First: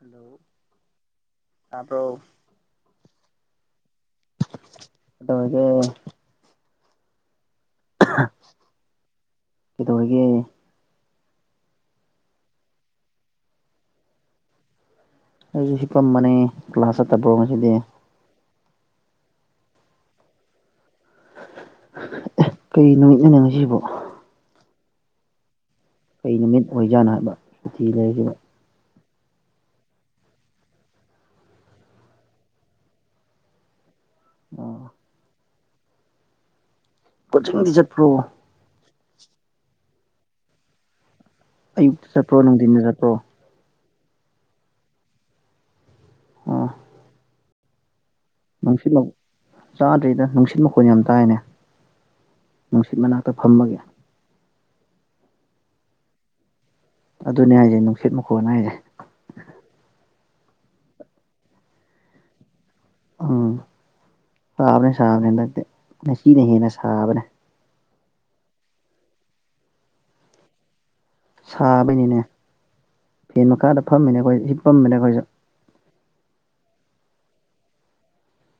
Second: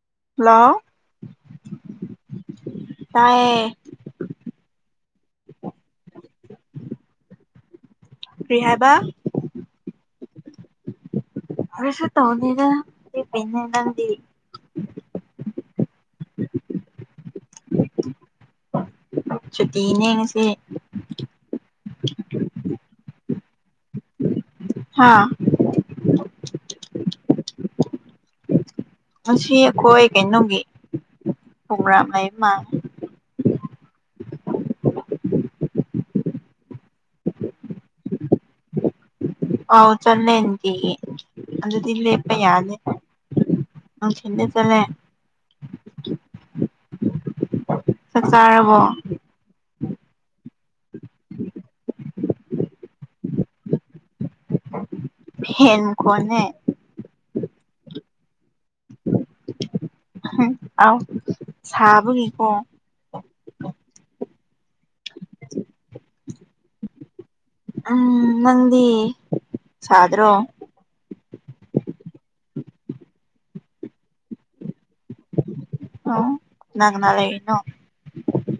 Hello ꯇꯥꯕ꯭ꯔꯣ ꯇꯥꯏꯌꯦ ꯀꯗꯧꯔꯒꯦ ꯀ꯭ꯔꯤ ꯍꯥꯏꯕ ꯀꯩꯗꯧꯔꯤꯒꯦ ꯀꯔꯤꯁꯨ ꯇꯧꯗꯦꯗ ꯍꯤꯞꯄꯤꯅꯦ ꯅꯪꯗꯤ ꯑꯩꯖꯨ ꯍꯤꯞꯄꯝꯕꯅꯦ ꯀ꯭ꯂꯥꯁ ꯆꯠꯇꯕ꯭ꯔꯣ ꯉꯁꯤꯗꯤ ꯁꯨꯇꯤꯅꯦ ꯉꯁꯤ ꯑꯦ ꯀꯩ ꯅꯨꯃꯤꯠꯅꯣꯅꯦ ꯉꯤꯁꯤꯕꯣ ꯍꯥꯥ ꯀꯩ ꯅꯨꯃꯤꯠ ꯑꯣꯏꯖꯥꯠꯅꯣ ꯍꯥꯏꯕ ꯁꯨꯇꯤ ꯂꯩꯖꯤꯕꯣ ꯉ ꯑꯈꯣꯏ ꯀꯩꯅꯣꯒꯤ ꯄꯣꯒ꯭ꯔꯥꯝ ꯂꯩꯕ ꯃꯥꯜꯂꯦ ꯑꯣ ꯀꯣꯖꯤꯡꯗꯤ ꯖꯠꯄ꯭ꯔꯣ ꯑꯥꯎ ꯆꯠꯂꯦ ꯅꯨꯡꯇꯤꯒꯤ ꯑꯗꯨꯗꯤ ꯑꯌꯨꯛꯇ ꯂꯦꯞꯄꯥ ꯆꯠꯄ꯭ꯔꯣ ꯌꯥꯗꯦ ꯅꯨꯡꯊꯤꯟꯗ ꯆꯠꯄ꯭ꯔꯣ ꯅꯨꯡꯊꯤꯟꯗ ꯆꯠꯂꯦ ꯑꯣ ꯆꯥꯛ ꯆꯥꯔꯕꯣ [unintelligible] ꯆꯥꯗ꯭ꯔꯤꯗ ꯅꯨꯡꯁꯤꯠ ꯃꯈꯣꯟ ꯌꯥꯝ ꯇꯥꯏꯅꯦ ꯅꯨꯡꯁꯤꯠ ꯃꯅꯥꯛꯇ ꯐꯝꯕꯒꯤ ꯐꯦꯟ ꯃꯈꯣꯟꯅꯦ ꯑꯗꯨꯅꯦ ꯍꯥꯏꯁꯦ ꯅꯨꯡꯁꯤꯠ ꯃꯈꯣꯟ ꯍꯥꯏꯁꯦ ꯑꯥꯎ ꯁꯥꯕꯒꯤꯀꯣ ꯎꯝ ꯁꯥꯕꯅꯦ ꯁꯥꯕꯅꯦ ꯍꯟꯗꯛꯇꯤ ꯉꯁꯤꯅ ꯍꯦꯟꯅ ꯁꯥꯕꯅꯦ ꯎꯝ ꯅꯪꯗꯤ ꯁꯥꯗ꯭ꯔꯣ ꯁꯥꯕꯩꯅꯤꯅꯦ ꯐꯦꯟ ꯃꯈꯥꯗ ꯐꯝꯃꯤꯅꯦ ꯑꯩꯈꯣꯏ ꯍꯤꯞꯄꯝꯃꯤꯅꯦ ꯑꯩꯈꯣꯏꯁꯨ ꯑꯣ ꯀꯅꯥ ꯀꯅꯥ ꯂꯩꯔꯤꯅꯣ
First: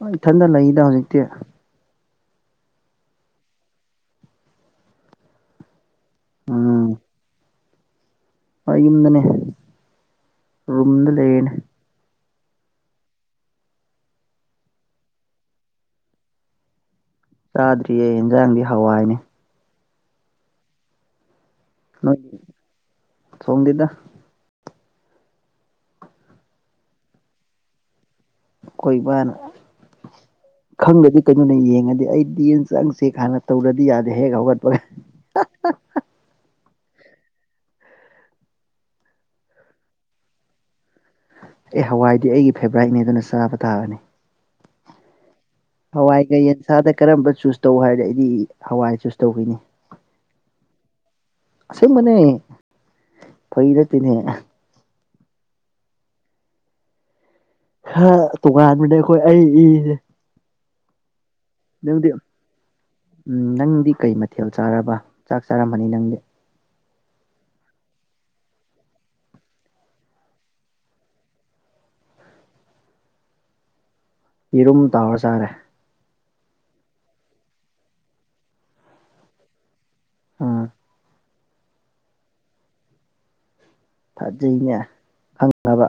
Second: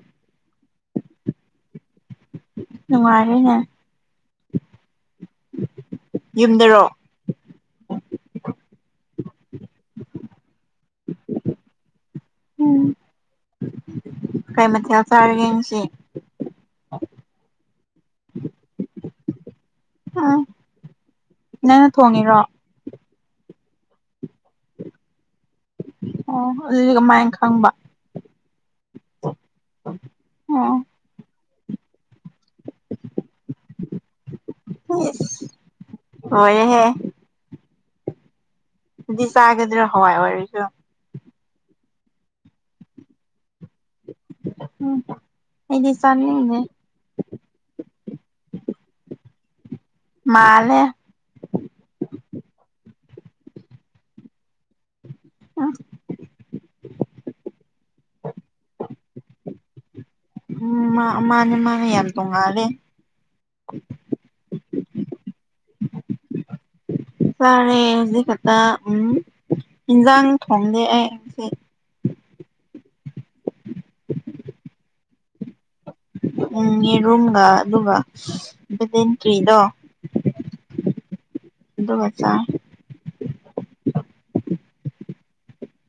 ꯍꯣꯏ ꯏꯊꯟꯗ ꯂꯩꯗ ꯍꯧꯖꯤꯛꯇꯤ ꯅꯨꯉꯥꯏꯔꯦꯅꯦ ꯌꯨꯝꯗꯔꯣ ꯑ ꯌꯨꯝꯗꯅꯦ ꯔꯨꯝꯗ ꯂꯩꯌꯦꯅꯦ ꯎꯝ ꯀꯩ ꯃꯊꯦꯜ ꯆꯥꯔꯒꯦ ꯉꯁꯤ ꯆꯥꯗ꯭ꯔꯤꯌꯦ ꯌꯦꯟꯖꯥꯡꯗꯤ ꯍꯋꯥꯏꯅꯦ ꯎꯝ ꯅꯪꯅ ꯅꯣꯏ ꯊꯣꯡꯉꯤꯔꯣ ꯊꯣꯡꯗꯦꯗ ꯑꯣ ꯑꯗꯨꯗꯤ ꯀꯃꯥꯏ ꯈꯪꯕ ꯑꯈꯣꯏ ꯕꯥꯅ ꯑꯣ [unintelligible] ꯈꯪꯗꯗꯤ ꯀꯩꯅꯣꯅꯦ ꯌꯦꯡꯉꯗꯤ ꯑꯩꯗꯤ ꯌꯦꯟꯖꯥꯡꯁꯦ ꯍꯥꯟꯅ ꯇꯧꯗ꯭ꯔꯗꯤ ꯌꯥꯗꯦ ꯍꯦꯛ ꯍꯧꯒꯠꯄꯒ ꯏꯁ ꯂꯣꯏꯔꯦꯍꯦ ꯑꯗꯨꯗꯤ ꯆꯥꯒꯗ꯭ꯔꯥ ꯍꯋꯥꯏ ꯑꯣꯏꯔꯁꯨ ꯑꯦ ꯍꯋꯥꯏꯗꯤ ꯑꯩꯒꯤ ꯐꯦꯕ꯭ꯔꯥꯏꯠꯅꯦ ꯑꯗꯨꯅ ꯆꯥꯕ ꯇꯥꯕꯅꯤ ꯎꯝ ꯑꯩꯗꯤ ꯍꯋꯥꯏꯒ ꯆꯥꯅꯤꯡꯗꯦ ꯌꯦꯟꯁꯥꯗ ꯀꯔꯝꯕ ꯆꯨꯁ ꯇꯧ ꯍꯥꯏꯔꯗꯤ ꯑꯩꯗꯤ ꯍꯋꯥꯏ ꯆꯨꯁ ꯇꯧꯒꯅꯤ ꯃꯥꯟꯂꯦ ꯑꯁꯦꯡꯕꯅꯦ ꯐꯒꯤ ꯅꯠꯇꯦꯅꯦ ꯈ ꯇꯣꯉꯥꯟꯕꯅꯦ ꯑꯩꯈꯣꯏ ꯑꯩ ꯏꯁꯦ ꯎꯝ ꯃꯥ ꯑꯃꯥꯅꯦ ꯃꯥꯅꯦ ꯌꯥꯝ ꯇꯣꯡꯉꯥꯜꯂꯦ ꯎꯝ ꯅꯪꯗꯤ ꯀꯩ ꯃꯊꯦꯜ ꯆꯥꯔꯕ ꯆꯥꯛ ꯆꯥꯔꯝꯃꯅꯤ ꯅꯪꯗꯤ ꯆꯥꯔꯦ ꯍꯧꯖꯤꯛ ꯈꯛꯇ ꯎꯝ ꯏꯟꯖꯥꯡ ꯊꯣꯡꯗꯦ ꯑꯩ ꯉꯁꯤ ꯌꯦꯔꯨꯝ ꯇꯥꯎꯔ ꯆꯥꯔꯦ ꯎꯝ ꯌꯦꯔꯨꯝꯒ ꯑꯗꯨꯒ ꯚꯦꯂꯦꯟꯇ꯭ꯔꯤꯗꯣ ꯎꯝ ꯑꯗꯨꯒ ꯆꯥꯏ ꯐꯥꯖꯩꯅꯦ ꯈꯪꯉꯕ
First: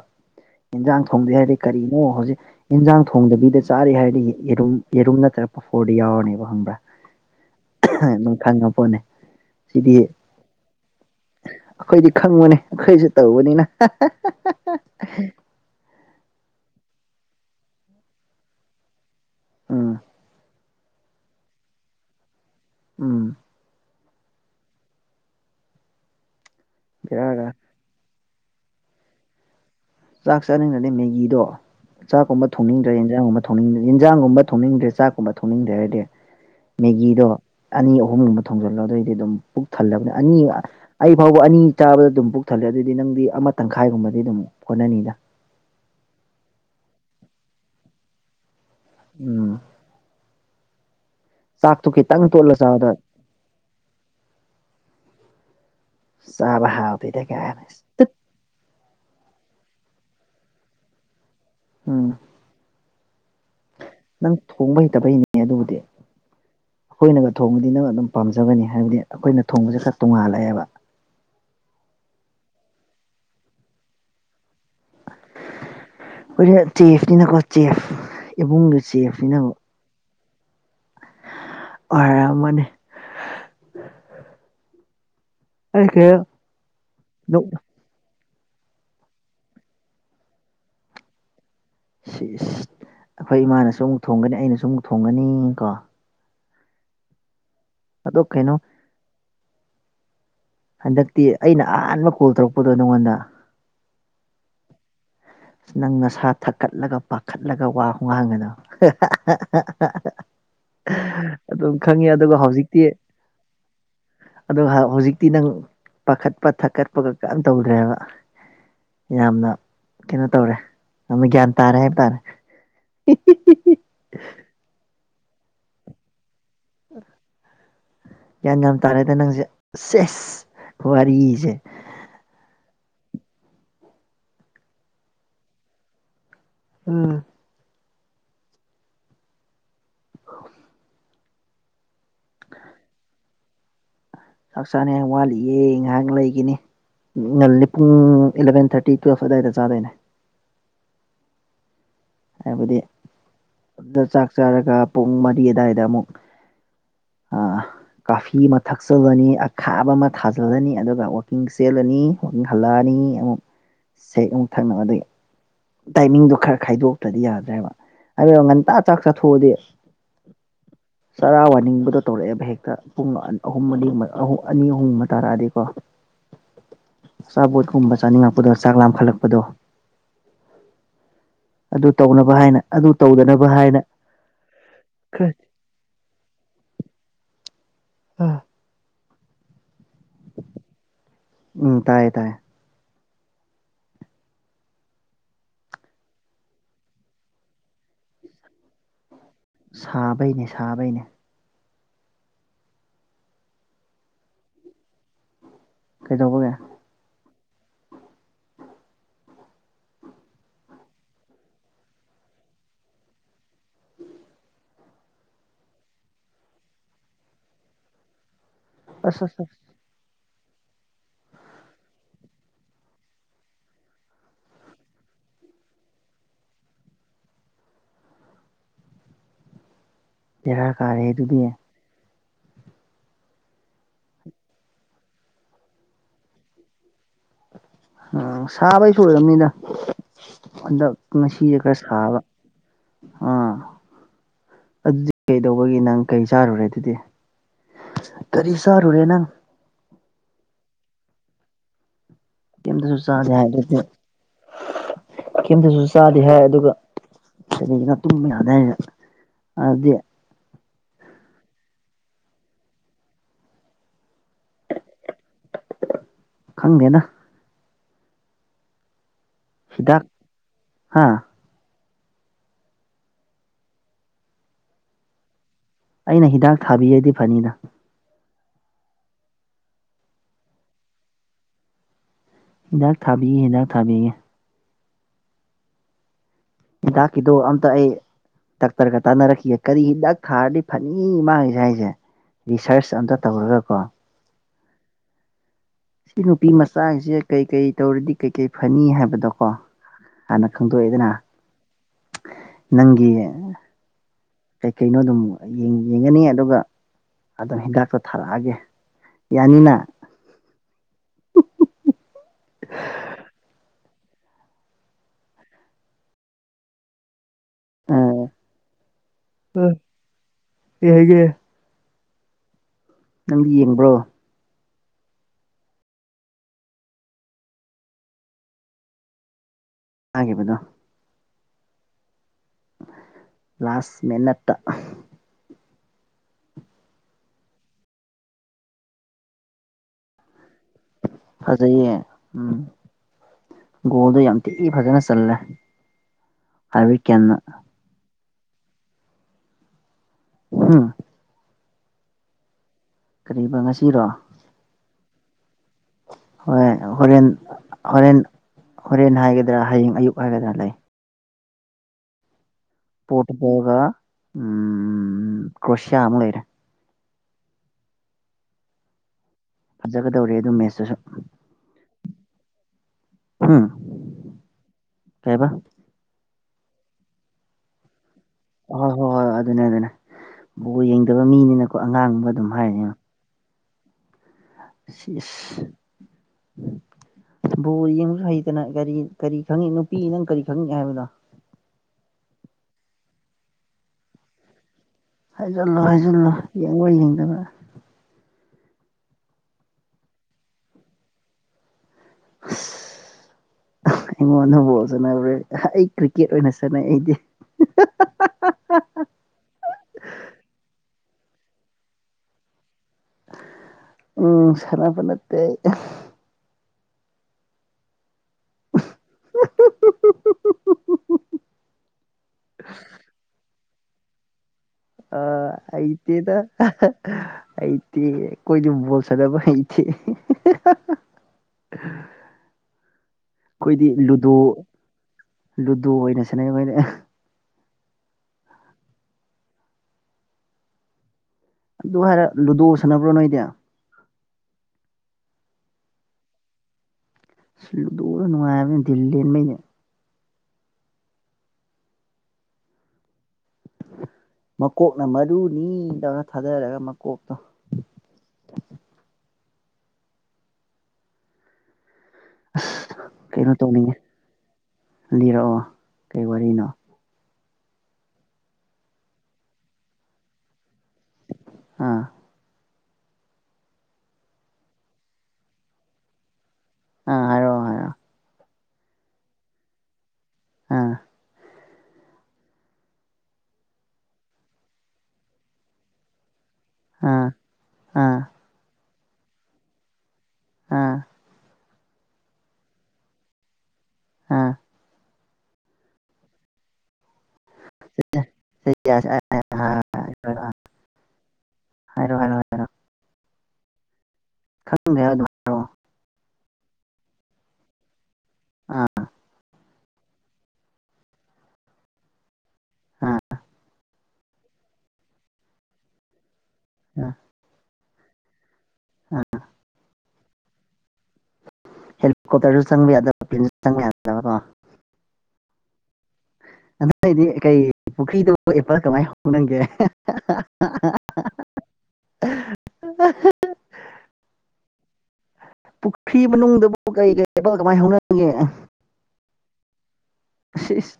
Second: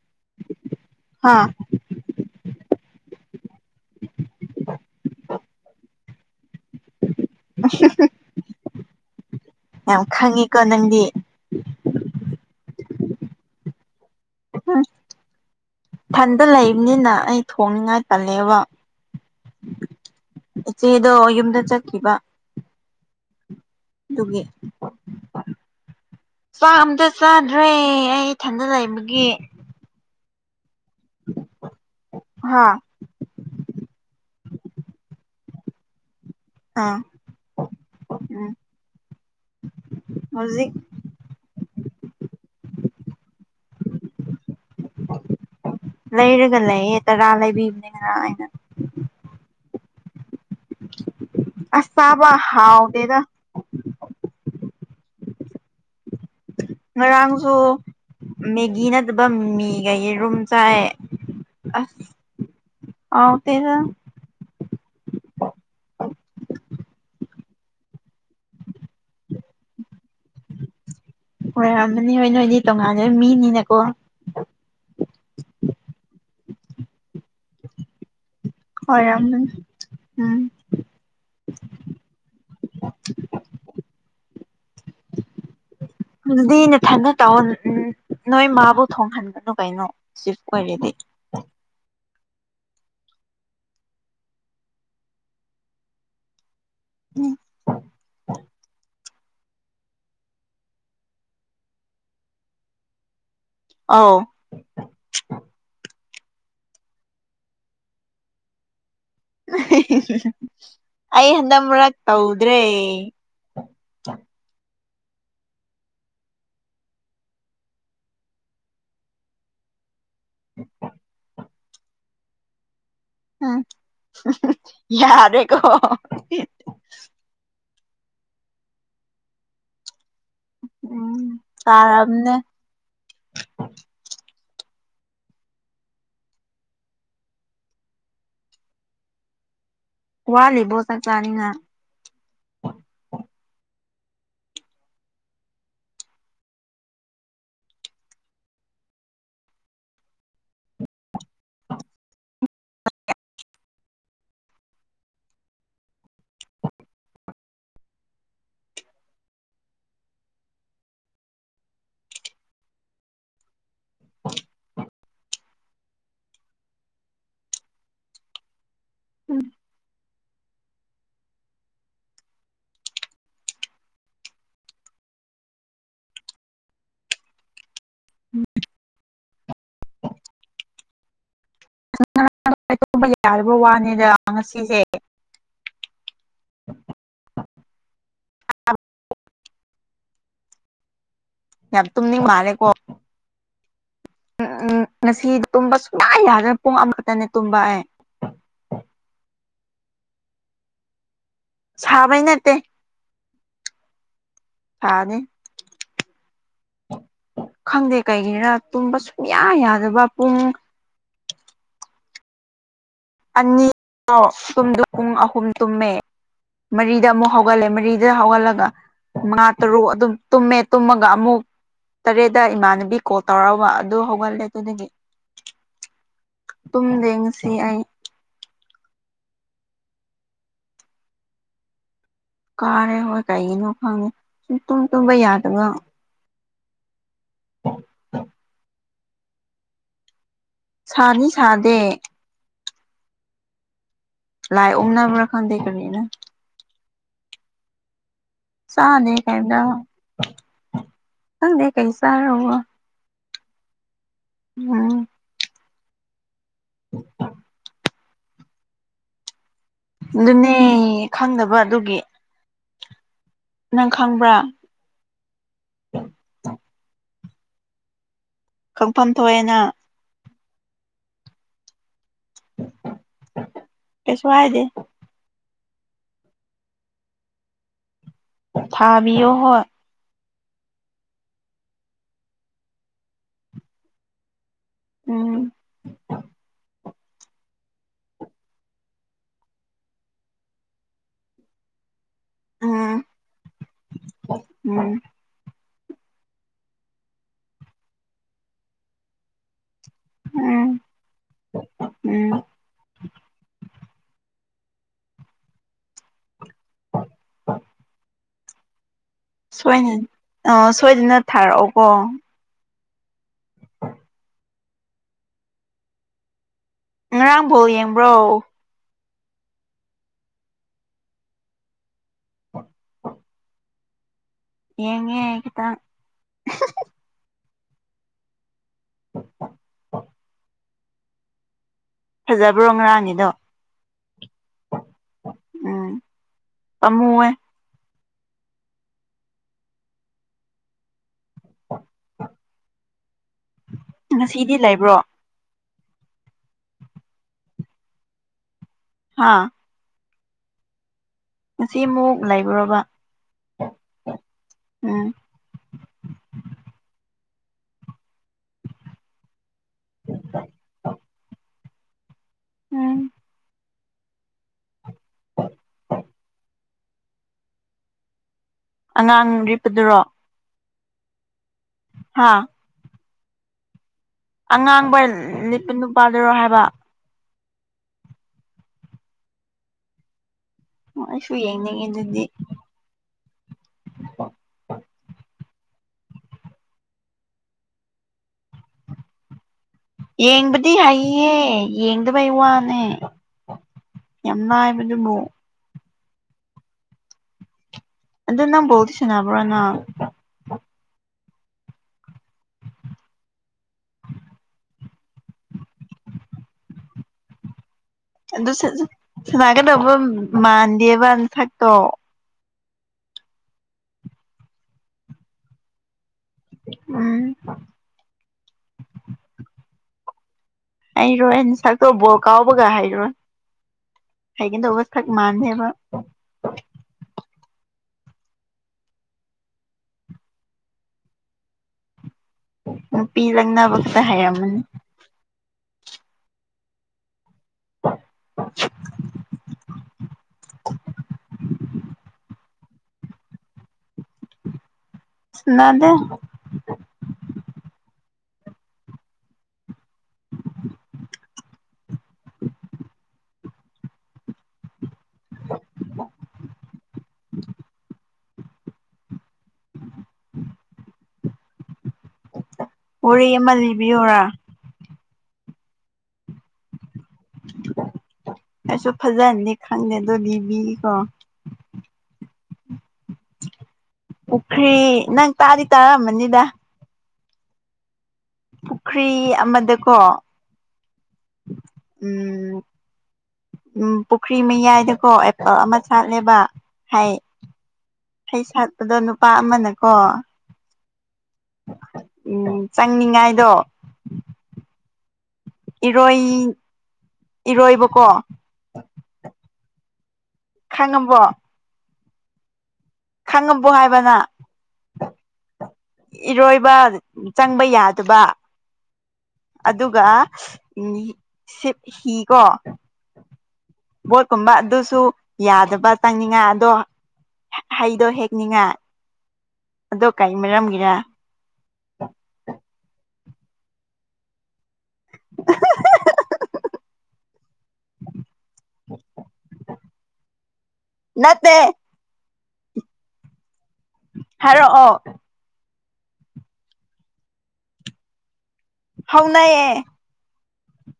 ꯏꯟꯖꯥꯡ ꯊꯣꯡꯗꯦ ꯍꯥ ꯍꯥꯏꯔꯗꯤ ꯀꯔꯤꯅꯣ ꯍꯧꯖꯤꯛ ꯏꯟꯖꯥꯡ ꯊꯣꯡꯗꯕꯤꯗ ꯆꯥꯔꯦ ꯍꯥꯏꯔꯗꯤ ꯌꯦꯔꯨꯝ ꯌꯦꯔꯨꯝ ꯅꯠꯇ꯭ꯔꯒ ꯄꯐꯣꯔꯗꯤ ꯌꯥꯎꯔꯅꯦꯕ ꯈꯪꯕ꯭ꯔꯥ [unintelligible] ꯑꯗꯨꯝ ꯈꯪꯉꯄꯣꯠꯅꯦ ꯁꯤꯗꯤ ꯌꯥꯝ ꯈꯪꯉꯤꯀꯣ ꯅꯪꯗꯤ ꯑꯩꯈꯣꯏꯗꯤ ꯈꯪꯕꯅꯦ ꯑꯩꯈꯣꯏꯖꯨ ꯇꯧꯕꯅꯤꯅ ꯏꯊꯟꯗ ꯂꯩꯕꯅꯤꯅ ꯑꯩ ꯊꯣꯡꯅꯤꯡꯉꯥꯏ ꯇꯜꯂꯦꯕ ꯎꯝ ꯏꯆꯦꯗꯣ ꯌꯨꯝꯗ ꯆꯠꯈꯤꯕ ꯎꯝ ꯑꯗꯨꯒꯤ ꯆꯥꯛ ꯑꯝꯇ ꯕꯦꯔꯥꯒ ꯆꯥꯗ꯭ꯔꯦ ꯑꯩ ꯏꯊꯟꯗ ꯂꯩꯕꯒꯤ ꯆꯥꯛ ꯆꯥꯅꯤꯡꯗ꯭ꯔꯗꯤ ꯃꯦꯒꯤꯗꯣ ꯆꯥꯛꯀꯨꯝꯕ ꯍꯥ ꯊꯣꯡꯅꯤꯡꯗ꯭ꯔ ꯏꯟꯖꯥꯡꯒꯨꯝꯕ ꯊꯣꯡꯅꯤꯡ ꯏꯟꯖꯥꯡꯒꯨꯝꯕ ꯊꯣꯡꯅꯤꯡꯗ꯭ꯔꯦ ꯆꯥꯛꯀꯨꯝꯕ ꯊꯣꯡꯅꯤꯡꯗ꯭ꯔꯦ ꯍꯥꯏꯗꯤ ꯑꯥ ꯃꯦꯒꯤꯗꯣ ꯑꯅꯤ ꯑꯍꯨꯝꯒꯨꯝꯕ ꯎꯝ ꯊꯣꯡꯖꯤꯜꯂꯣ ꯑꯗꯨꯏꯗꯤ ꯑꯗꯨꯝ ꯄꯨꯛ ꯊꯜꯂꯕꯅꯤ ꯑꯅꯤ ꯍꯧꯖꯤꯛ ꯑꯩ ꯐꯥꯎꯕ ꯑꯅꯤ ꯆꯥꯕꯗ ꯑꯗꯨꯝ ꯄꯨꯛ ꯊꯜꯂꯦ ꯑꯗꯨꯗꯤ ꯅꯪꯗꯤ ꯑꯃ ꯇꯪꯈꯥꯏꯒꯨꯝꯕꯗꯤ ꯑꯗꯨꯝ ꯀꯣꯟꯅꯅꯤꯗ ꯂꯩꯔꯒ ꯂꯩꯌꯦ ꯇꯔꯥ ꯂꯩꯕꯤꯕꯅꯦ ꯉꯔꯥꯡ ꯑꯩꯅ ꯎꯝ ꯑꯁ ꯆꯥꯛꯇꯣ ꯈꯤꯇꯪ ꯆꯥꯕ ꯇꯣꯠꯂ ꯆꯥꯕꯗ ꯍꯥꯎꯇꯦꯗ ꯆꯥꯕ ꯍꯥꯎꯇꯦꯗ ꯀꯥꯏꯅ ꯉꯔꯥꯡꯁꯨ ꯇꯠ ꯃꯦꯒꯤ ꯅꯠꯇꯕ ꯃꯤꯃꯤꯒ ꯌꯦꯔꯨꯝ ꯆꯥꯏꯌꯦ ꯑꯁ ꯎꯝ ꯍꯥꯎꯇꯦꯗ ꯅꯪ ꯊꯣꯡꯕ ꯍꯩꯇꯕꯩꯅꯦ ꯑꯗꯨꯕꯨꯗꯤ ꯑꯩꯈꯣꯏꯅꯒ ꯊꯣꯡꯕꯗꯤ ꯅꯪ ꯑꯗꯨꯝ ꯄꯥꯝꯖꯒꯅꯤ ꯍꯥꯏꯕꯗꯤ ꯑꯩꯈꯣꯏꯅ ꯊꯣꯡꯕꯖꯦ ꯈꯔ ꯇꯣꯡꯉꯥꯜꯂꯛꯑꯦꯕ ꯑꯣꯏꯔꯝꯃꯅꯤ ꯍꯣꯏ ꯅꯣꯏꯗꯤ ꯇꯣꯉꯥꯟꯗ ꯃꯤꯅꯤꯅꯀꯣ ꯑꯈꯣꯏꯗꯤ ꯆꯦꯐꯅꯤꯅ ꯀꯣ ꯆꯦꯐ ꯏꯃꯨꯡꯒꯤ ꯆꯦꯐꯅꯤꯅꯕꯨ ꯑꯣꯏꯔꯝꯃꯅꯤ ꯎꯝ ꯑꯣꯏꯔꯝꯃꯅꯤ ꯑꯩ ꯀꯩꯅꯣ ꯑꯗꯨꯗꯤ ꯅꯊꯟꯗ ꯇꯧ ꯅꯣꯛ ꯎꯝ ꯅꯣꯏ ꯃꯥꯕꯨ ꯊꯣꯡꯍꯟꯒꯅꯨ ꯀꯩꯅꯣ ꯆꯤꯐ ꯑꯣꯏꯔꯗꯤ ꯁꯤꯁ ꯑꯩꯈꯣꯏ ꯏꯃꯥꯅꯁꯨ ꯑꯃꯨꯛ ꯊꯣꯡꯒꯅꯤ ꯑꯩꯅꯁꯨ ꯑꯃꯨꯛ ꯊꯣꯡꯒꯅꯤ ꯀꯣ ꯎꯝ ꯑꯗꯣ ꯀꯩꯅꯣ ꯍꯟꯗꯛꯇꯤ ꯑꯩꯅ ꯑꯍꯥꯟꯕ ꯀꯣꯜ ꯇꯧꯔꯛꯄꯗꯣ ꯅꯪꯉꯣꯟꯗ ꯑꯧ ꯅꯪ ꯅꯁꯥ ꯊꯛꯀꯠꯂꯒ ꯄꯥꯈꯠꯂꯒ ꯋꯥ ꯈꯨꯉꯥꯡꯒꯅꯣ ꯑꯩ [unintelligible] [unintelligible] ꯍꯟꯗꯛ ꯑꯗꯨꯝ ꯃꯔꯛ ꯈꯪꯉꯦ ꯑꯗꯨꯒ ꯇꯧꯗ꯭ꯔꯦ ꯍꯧꯖꯤꯛꯇꯤ ꯑꯗꯨꯒ ꯍꯥ ꯍꯧꯖꯤꯛꯇꯤ ꯅꯪ ꯄꯥꯈꯠꯄ ꯊꯛꯀꯠꯄꯒ ꯀꯦꯝ ꯇꯧꯗ꯭ꯔꯦꯕ ꯌꯥꯝꯅ ꯀꯩꯅꯣ ꯇꯧꯔꯦ ꯌꯥꯝꯅ ꯒ꯭ꯌꯥꯟ ꯇꯥꯔꯦ ꯍꯥꯏ ꯇꯥꯔꯦ [unintelligible] ꯌꯥꯔꯦꯀꯣ ꯒ꯭ꯌꯥꯟ ꯌꯥꯝ ꯇꯥꯔꯦꯗ ꯅꯪ ꯍꯧꯖꯤꯛ ꯁꯦꯁ ꯋꯥꯔꯤꯁꯦ ꯇꯥꯔꯝꯅꯦ ꯎꯝ ꯋꯥꯠꯂꯤꯕꯣ ꯆꯥꯛ ꯆꯥꯅꯤꯉꯥꯏ [inaudible] ꯆꯥꯛ ꯆꯥꯅꯤꯉꯥꯏ ꯋꯥꯠꯂꯤꯌꯦ ꯉꯥꯏꯍꯥꯛ ꯂꯩꯒꯤꯅꯤ ꯉꯜꯂꯤ ꯄꯨꯡ ꯏꯂꯚꯦꯟ ꯊꯔꯇꯤ ꯇꯨꯋꯦꯜꯐ ꯑꯗꯥꯏꯗ ꯆꯥꯗꯣꯏꯅꯦ [inaudible] ꯍꯥꯏꯕꯗꯤ ꯑꯗꯨꯗ ꯆꯥꯛ ꯆꯥꯔꯒ ꯄꯨꯡ ꯃꯔꯤ ꯑꯗꯥꯏꯗ ꯑꯃꯨꯛ ꯑꯥ ꯀꯥꯐꯤ ꯑꯃ ꯊꯛꯆꯜꯂꯅꯤ ꯑꯈꯥꯕ ꯑꯃ ꯊꯥꯖꯤꯜꯂꯅꯤ ꯑꯗꯨꯒ ꯋꯥꯛꯀꯤꯡ ꯆꯦꯜꯂꯅꯤ ꯋꯥꯀꯤꯡ ꯍꯜꯂꯛꯑꯅꯤ ꯑꯃꯨꯛ ꯁꯦꯛ ꯑꯃꯨꯛ ꯊꯛꯅꯕ ꯑꯗꯩ ꯇꯥꯏꯃꯤꯡꯗꯣ ꯈꯔ ꯈꯥꯏꯗꯣꯛꯇꯗꯤ ꯌꯥꯗ꯭ꯔꯦꯕ ꯍꯥꯏꯕꯩ ꯋꯥꯅꯤ ꯉꯟꯇꯥ ꯆꯥꯛ ꯆꯥꯊꯣꯛꯑꯗꯤ ꯆꯔꯥ ꯋꯥꯅꯤꯡꯕꯗꯣ ꯇꯧꯔꯛꯑꯦꯕ ꯍꯦꯛꯇ ꯄꯨꯡ ꯑꯍꯨꯝ ꯑꯅꯤ ꯑꯅꯤ ꯑꯍꯨꯝꯕ ꯇꯥꯔꯛꯑꯗꯤꯀꯣ ꯑꯆꯥꯄꯣꯠꯀꯨꯝꯕ ꯆꯥꯅꯤꯡꯉꯛꯄꯗꯣ ꯆꯥꯛ ꯂꯥꯈꯠꯂꯛꯄꯗꯣ [inaudible] ꯑꯗꯨ ꯇꯧꯅꯕ ꯍꯥꯏꯅ ꯑꯗꯨ ꯇꯧꯗꯅꯕ ꯍꯥꯏꯅ [unintelligible] [unintelligible] ꯎꯝ ꯌꯥꯝ ꯇꯥꯏꯌꯦ ꯇꯨꯝꯅꯤꯡ ꯇꯥꯏꯌꯦ ꯃꯥꯜꯂꯦ ꯀꯣ ꯎꯝ ꯎꯝ ꯉꯁꯤ ꯇꯨꯝꯕ ꯁꯨꯡꯃꯥꯏ ꯌꯥꯗꯦ ꯄꯨꯡ ꯑꯃꯈꯛꯇꯅꯦ ꯇꯨꯝꯕ ꯑꯩ ꯁꯥꯕꯩꯅꯦ ꯁꯥꯕꯩꯅꯦ ꯁꯕꯩ ꯅꯠꯇꯦ ꯁꯥꯅꯤ ꯀꯩꯗꯧꯕꯒꯤ? ꯈꯪꯗꯦ ꯀꯩꯒꯤꯔ ꯇꯨꯝꯕ ꯁꯨꯡꯌꯥ ꯌꯥꯗꯕ ꯄꯨꯡ ꯑꯅꯤ ꯇꯨꯝꯗ ꯄꯨꯡ ꯑꯍꯨꯝ ꯇꯨꯝꯃꯦ ꯃꯔꯤꯗ ꯑꯃꯨꯛ ꯍꯧꯒꯠꯂꯦ ꯃꯔꯤꯗ ꯍꯧꯒꯠꯂꯒ ꯑꯁ ꯃꯉꯥ ꯑꯁ ꯑꯁ ꯇꯔꯨꯛ ꯑꯗꯨꯝ ꯇꯨꯝꯃꯦ ꯇꯨꯝꯃꯒ ꯑꯃꯨꯛ ꯇꯔꯦꯠꯇ ꯏꯃꯥꯟꯅꯕꯤ ꯀꯣꯜ ꯇꯧꯔꯛꯑꯕ ꯑꯗꯨ ꯍꯧꯒꯠꯂꯦ ꯑꯗꯨꯗꯒꯤ꯫ ꯇꯨꯝꯗꯦ ꯉꯁꯤ ꯑꯩ ꯕꯦꯔꯥ ꯀꯥꯔꯦꯍꯦ ꯑꯗꯨꯗꯤ ꯀꯥꯔꯦ ꯍꯣꯏ ꯀꯩꯒꯤꯅꯣ ꯈꯪꯉꯦ ꯁꯨꯝ ꯇꯨꯝ ꯇꯨꯝꯕ ꯌꯥꯗꯕ [unintelligible] ꯎꯝ ꯁꯥꯕꯩꯁꯨ ꯑꯣꯏꯔꯕꯝꯅꯤꯗ ꯍꯟꯗꯛ ꯁꯥꯗꯤ ꯉꯁꯤꯁꯦ ꯈꯔ ꯁꯥꯗꯦ ꯁꯥꯕ ꯑꯥ ꯂꯥꯏ ꯑꯗꯨꯗꯤ ꯑꯣꯛꯅꯕ꯭ꯔꯥ ꯈꯪꯗꯦ ꯀꯩꯗꯧꯕꯒꯤ ꯅꯪ ꯀꯔꯤꯅ ꯀꯩ ꯆꯥꯔꯨꯔꯦ ꯑꯗꯨꯗꯤ ꯀꯔꯤ ꯆꯥꯔꯨꯔꯦ ꯅꯪ? [unintelligible] ꯈꯪꯗꯦ ꯀꯩ ꯆꯥꯔꯕ ꯑꯗꯨꯁꯨ ꯆꯥꯔꯦ ꯍꯥꯏ ꯑꯗꯨꯗꯤ [unintelligible] ꯀꯩꯝꯇꯁꯨ ꯆꯥꯗꯦ ꯍꯥꯏ ꯑꯗꯨꯒ ꯀꯔꯤꯁꯤꯅ ꯇꯨꯝꯕ ꯌꯥꯗꯅ ꯑꯗꯥꯗꯤ ꯑꯗꯨꯅꯦ ꯈꯪꯗꯕ ꯑꯗꯨꯒꯤ ꯅꯪ ꯈꯪꯕ꯭ꯔꯥ? ꯈꯪꯗꯦꯅ ꯈꯪꯐꯝ ꯊꯣꯑꯦꯅꯥ ꯗꯥꯛ ꯍꯥꯥ ꯀꯩꯁꯨ ꯍꯥꯏꯗꯦ ꯑꯩꯅ ꯍꯤꯗꯥꯛ ꯊꯥꯕꯤꯔꯗꯤ ꯐꯅꯤꯗ꯫ ꯊꯥꯕꯤꯌꯣ ꯍꯣꯏ ꯍꯤꯗꯥꯛ ꯊꯥꯕꯤꯒꯦ ꯍꯤꯗꯥꯛ ꯊꯥꯕꯤꯒꯦ꯫ ꯎꯝ ꯍꯤꯗꯥꯛꯀꯤꯗꯣ ꯑꯝꯇ ꯑꯩ ꯗꯥꯛꯇꯔꯒ ꯇꯥꯟꯅꯔꯛꯈꯤꯒꯦ ꯀꯔꯤ ꯍꯤꯗꯥꯛ ꯊꯥꯔꯗꯤ ꯐꯅꯤ ꯃꯥꯒꯤꯁꯦ ꯍꯥꯏꯁꯦ ꯔꯤꯁꯔꯁ ꯎꯝ ꯑꯝꯇ ꯇꯧꯔꯒꯀꯣ ꯎꯝ ꯁꯤ ꯅꯨꯄꯤ ꯃꯆꯥꯁꯦ ꯀꯩꯀꯩ ꯇꯧꯔꯗꯤ ꯀꯩꯀꯩ ꯐꯅꯤ ꯍꯥꯏꯕꯗꯣꯀꯣ ꯍꯥꯟꯅ ꯎꯝ ꯈꯪꯗꯣꯛꯑꯦꯗꯅ ꯎꯝ ꯅꯪꯒꯤ ꯀꯩꯀꯩꯅꯣ ꯑꯗꯨꯝ ꯌꯦꯡꯒꯅꯤ ꯑꯗꯨꯒ ꯑꯗꯨ ꯍꯤꯗꯥꯛꯇꯣ ꯊꯥꯔꯛꯑ ꯒꯦ ꯁꯣꯏꯅ ꯑ ꯁꯣꯏꯗꯅ ꯊꯥꯔꯛꯑꯣꯀꯣ [unintelligible] ꯉꯔꯥꯡ ꯕꯣꯜ ꯌꯦꯡꯕ꯭ꯔꯣ? ꯑ ꯌꯦꯡꯉꯦ꯫ ꯅꯪꯗꯤ ꯌꯦꯡꯕ꯭ꯔꯣ? ꯌꯦꯉꯦ ꯈꯤꯇꯪ [unintelligible] ꯍꯥꯏꯒꯤꯕꯗꯣ ꯐꯖꯕ꯭ꯔꯣ ꯉꯔꯥꯡꯒꯤꯗꯣ ꯂꯥꯁ ꯃꯤꯅꯠꯇ ꯎꯝ ꯄꯃꯨꯋꯦ ꯐꯖꯩꯌꯦ ꯎꯝ ꯒꯣꯗꯣꯜꯗꯣ ꯌꯥꯝ ꯉꯁꯤꯗꯤ ꯊꯤ ꯂꯩꯕ꯭ꯔꯣ ꯐꯖꯅ ꯆꯜꯂꯦ ꯍꯥꯏꯕ꯭ꯔꯤ ꯀꯦꯟꯅ ꯍꯥꯥ ꯍꯨꯝ ꯉꯁꯤ ꯑꯃꯨꯛ ꯂꯩꯕ꯭ꯔꯥꯕ ꯀꯔꯤꯕ ꯉꯁꯤꯔꯣ ꯎꯝ ꯍꯣꯏ ꯍꯣꯔꯦꯟ ꯍꯣꯔꯦꯟ ꯍꯣꯔꯦꯟ ꯍꯥꯏꯒꯗ꯭ꯔꯥ ꯍꯌꯦꯡ ꯑꯌꯨꯛ ꯍꯥꯏꯒꯗ꯭ꯔꯥ ꯂꯩ ꯎꯝ ꯄꯣꯔꯇꯣꯒꯣꯜꯒ ꯎꯝ ꯀ꯭ꯔꯁꯌꯥ ꯑꯃꯨꯛ ꯂꯩꯔꯦ ꯑꯉꯥꯡꯔꯤꯞ ꯐꯖꯒꯗꯧꯔꯤ ꯑꯗꯨ ꯃꯦꯠꯁꯇꯨꯖꯨ ꯍꯥꯥ ꯍꯨꯝ ꯑꯉꯥꯡꯕ ꯂꯤꯠꯄ ꯅꯨꯄꯥꯗꯨꯔꯣ ꯍꯥꯏꯕ ꯍꯣꯏ ꯍꯣꯏ ꯍꯣꯏ ꯑꯗꯨꯅꯦ ꯑꯗꯨꯅꯦ ꯕꯣꯜ ꯑꯣ ꯌꯦꯡꯗꯕ ꯑꯩꯁꯨ ꯃꯤꯅꯤꯅꯀꯣ ꯌꯦꯡꯅꯤꯡꯉꯦ ꯑꯗꯨꯗꯤ ꯑꯉꯥꯡꯕ ꯑꯗꯨꯝ ꯍꯥꯏꯔꯤꯅꯤꯉꯣ [unintelligible] ꯁꯤꯁ ꯕꯣꯜ ꯌꯦꯡꯕꯖꯨ ꯍꯩꯇꯅ ꯀꯔꯤ ꯀꯔꯤ ꯈꯪꯉꯤꯅꯣ ꯌꯦꯡꯕꯗꯤ ꯍꯩꯌꯦ ꯌꯦꯡꯗꯕꯩ ꯋꯥꯅꯦ ꯌꯥꯝ ꯂꯥꯏꯕꯗꯨꯕꯨ ꯍꯥꯏꯖꯤꯜꯂꯣ ꯍꯥꯏꯖꯤꯜꯂꯣ ꯌꯦꯡꯕ ꯌꯦꯡꯗꯕ ꯑꯗꯣ ꯅꯪ ꯕꯣꯏꯗꯤ ꯁꯥꯟꯅꯕ꯭ꯔꯣꯅ [unintelligible] ꯑꯩꯉꯣꯟꯗ ꯕꯣꯜ ꯁꯟꯅꯕ꯭ꯔꯥ ꯑꯩ ꯀ꯭ꯔꯤꯛꯀꯦꯠ ꯑꯣꯏꯅ ꯁꯥꯟꯅꯩ ꯑꯩꯗꯤ ꯍꯥ ꯍꯥ ꯍꯥ ꯑꯗꯨ ꯁ ꯁꯅꯥꯒꯗꯕ ꯃꯥꯟꯗꯦꯕ ꯅꯁꯥꯛꯇꯣ ꯎꯝ ꯁꯅꯥꯕ ꯅꯠꯇꯦꯗ ꯎꯝ [unintelligible] ꯍꯩꯔꯣꯏ ꯅꯁꯛꯇꯣ ꯕꯣꯜ ꯀꯥꯎꯕꯒ ꯍꯩꯔꯣꯏ ꯍꯩꯒꯗꯧꯕ ꯁꯛ ꯑꯥ ꯃꯥꯟꯗꯦꯕ ꯍꯩꯇꯦꯗ ꯑꯍ ꯍꯩꯇꯦ ꯈꯣꯏꯗꯤ ꯕꯣꯜ ꯁꯥꯅꯕ ꯍꯩꯇꯦ ꯍꯥ ꯍꯥ ꯍꯥ ꯅꯨꯄꯤ ꯂꯛꯅꯕ ꯈꯣꯏꯗꯤ ꯈꯛꯇ ꯂꯨꯗꯣ ꯍꯩꯔꯝꯃꯅꯤ ꯂꯨꯗꯣ ꯑꯣꯏꯅ ꯁꯤꯅꯩ ꯈꯣꯏꯗꯤ [unintelligible] ꯑꯗꯨ ꯍꯥꯏꯔ ꯂꯨꯗꯣ ꯁꯥꯟꯅꯕ꯭ꯔꯣ ꯅꯣꯏꯗꯤ ꯁꯥꯟꯅꯗꯦ ꯂꯨꯗꯣ ꯗꯣ ꯅꯨꯡꯉꯥꯏꯕꯅꯦ ꯗꯤꯜꯂꯦꯟꯕꯩꯗꯤ ꯃꯀꯣꯛꯅ ꯃꯔꯨꯅꯤ ꯇꯧꯔ ꯊꯥꯗꯔꯒ ꯃꯀꯣꯛꯇꯣ ꯑꯁ ꯋꯥꯔꯤ ꯀꯩꯅꯣ ꯑꯃ ꯇꯧꯅꯤꯡꯉꯦ ꯂꯤꯕꯤꯌꯨꯔꯥ ꯂꯤꯔꯛꯑꯣ ꯀꯩ ꯋꯥꯔꯤꯅꯣ ꯑꯩꯁꯨ ꯐꯖꯟꯗꯤ ꯈꯪꯗꯦ ꯑꯗꯣ ꯕꯤꯕꯤꯒꯤꯀꯣ ꯑꯥ ꯄꯨꯈ꯭ꯔꯤ ꯅꯪ ꯇꯥꯗꯤ ꯇꯥꯔꯝꯃꯅꯤꯗ ꯑ ꯄꯨꯈ꯭ꯔꯤ ꯑꯃꯗꯀꯣ ꯑ ꯎꯝ ꯎꯝ ꯄꯨꯈ꯭ꯔꯤ ꯃꯌꯥꯏꯗꯀꯣ ꯑꯦꯄꯜ ꯑꯃ ꯁꯥꯠꯂꯦꯕ ꯍꯩ ꯑꯥ ꯑꯥ ꯍꯦ ꯁꯥꯠꯄꯗꯣ ꯅꯨꯄꯥ ꯑꯃꯅꯀꯣ ꯑꯥ ꯎꯝ ꯆꯪꯅꯤꯡꯉꯥꯏꯗꯣ ꯑꯥ ꯏꯔꯣꯏ ꯏꯔꯣꯏꯕꯀꯣ [unintelligible] ꯈꯪꯉꯝꯕꯣ ꯍꯥꯢꯔꯣ ꯍꯥꯏꯔꯣ ꯍꯥꯏ ꯈꯪꯉꯕꯣ ꯍꯥꯏꯕ ꯅꯪ ꯈꯪꯗꯦ ꯌꯥ ꯑꯗꯨ ꯏꯔꯣꯏꯕ ꯆꯪꯕ ꯌꯥꯗꯕ ꯑꯥ ꯑꯗꯨꯒ ꯎ ꯁꯤꯞ ꯍꯤ ꯀꯣ ꯑꯥ ꯕꯣꯠꯀꯨꯝꯕ ꯑꯗꯨꯁꯨ ꯌꯥꯗꯕ ꯆꯪꯅꯤꯡꯉꯥꯏ ꯑꯗꯣ ꯑ ꯍꯗꯣ ꯍꯦꯛꯅꯤꯉ ꯑ ꯑꯗꯨ ꯀꯩ ꯃꯔꯝꯒꯤꯔ ꯍꯦꯜꯀꯣꯇꯔꯗ ꯆꯪꯕ ꯌꯥꯗ [unintelligible] [unintelligible] ꯑꯗꯩꯗꯤ ꯀꯩ ꯄꯨꯈꯔꯤꯗ ꯄ ꯀꯃꯥꯏ ꯍꯧꯅꯒꯦ ꯅꯠꯇꯦ ꯍꯥꯏꯔꯣꯛꯑꯣ ꯄꯨꯈ꯭ꯔꯤ ꯃꯅꯨꯡꯗꯕꯨ ꯀꯔꯤ ꯀꯔꯤ ꯀꯃꯥꯏꯅ ꯍꯧꯅꯒꯦ ꯍꯧꯅꯩꯌꯦ [unintelligible]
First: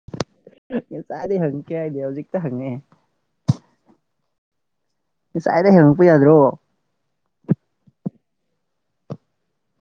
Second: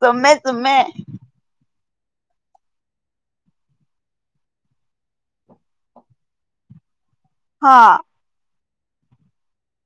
ꯆꯨꯝꯃꯦ ꯆꯨꯝꯃꯦ ꯆꯥꯗꯤ ꯍꯪ ꯀꯦ ꯍꯥꯏꯗꯤ ꯍꯧꯖꯤꯛꯇ ꯍꯪꯉꯛꯑꯦ ꯉꯁꯥꯏꯗ ꯍꯪꯉꯛꯄ ꯌꯥꯗ꯭ꯔꯣ ꯍꯥꯥ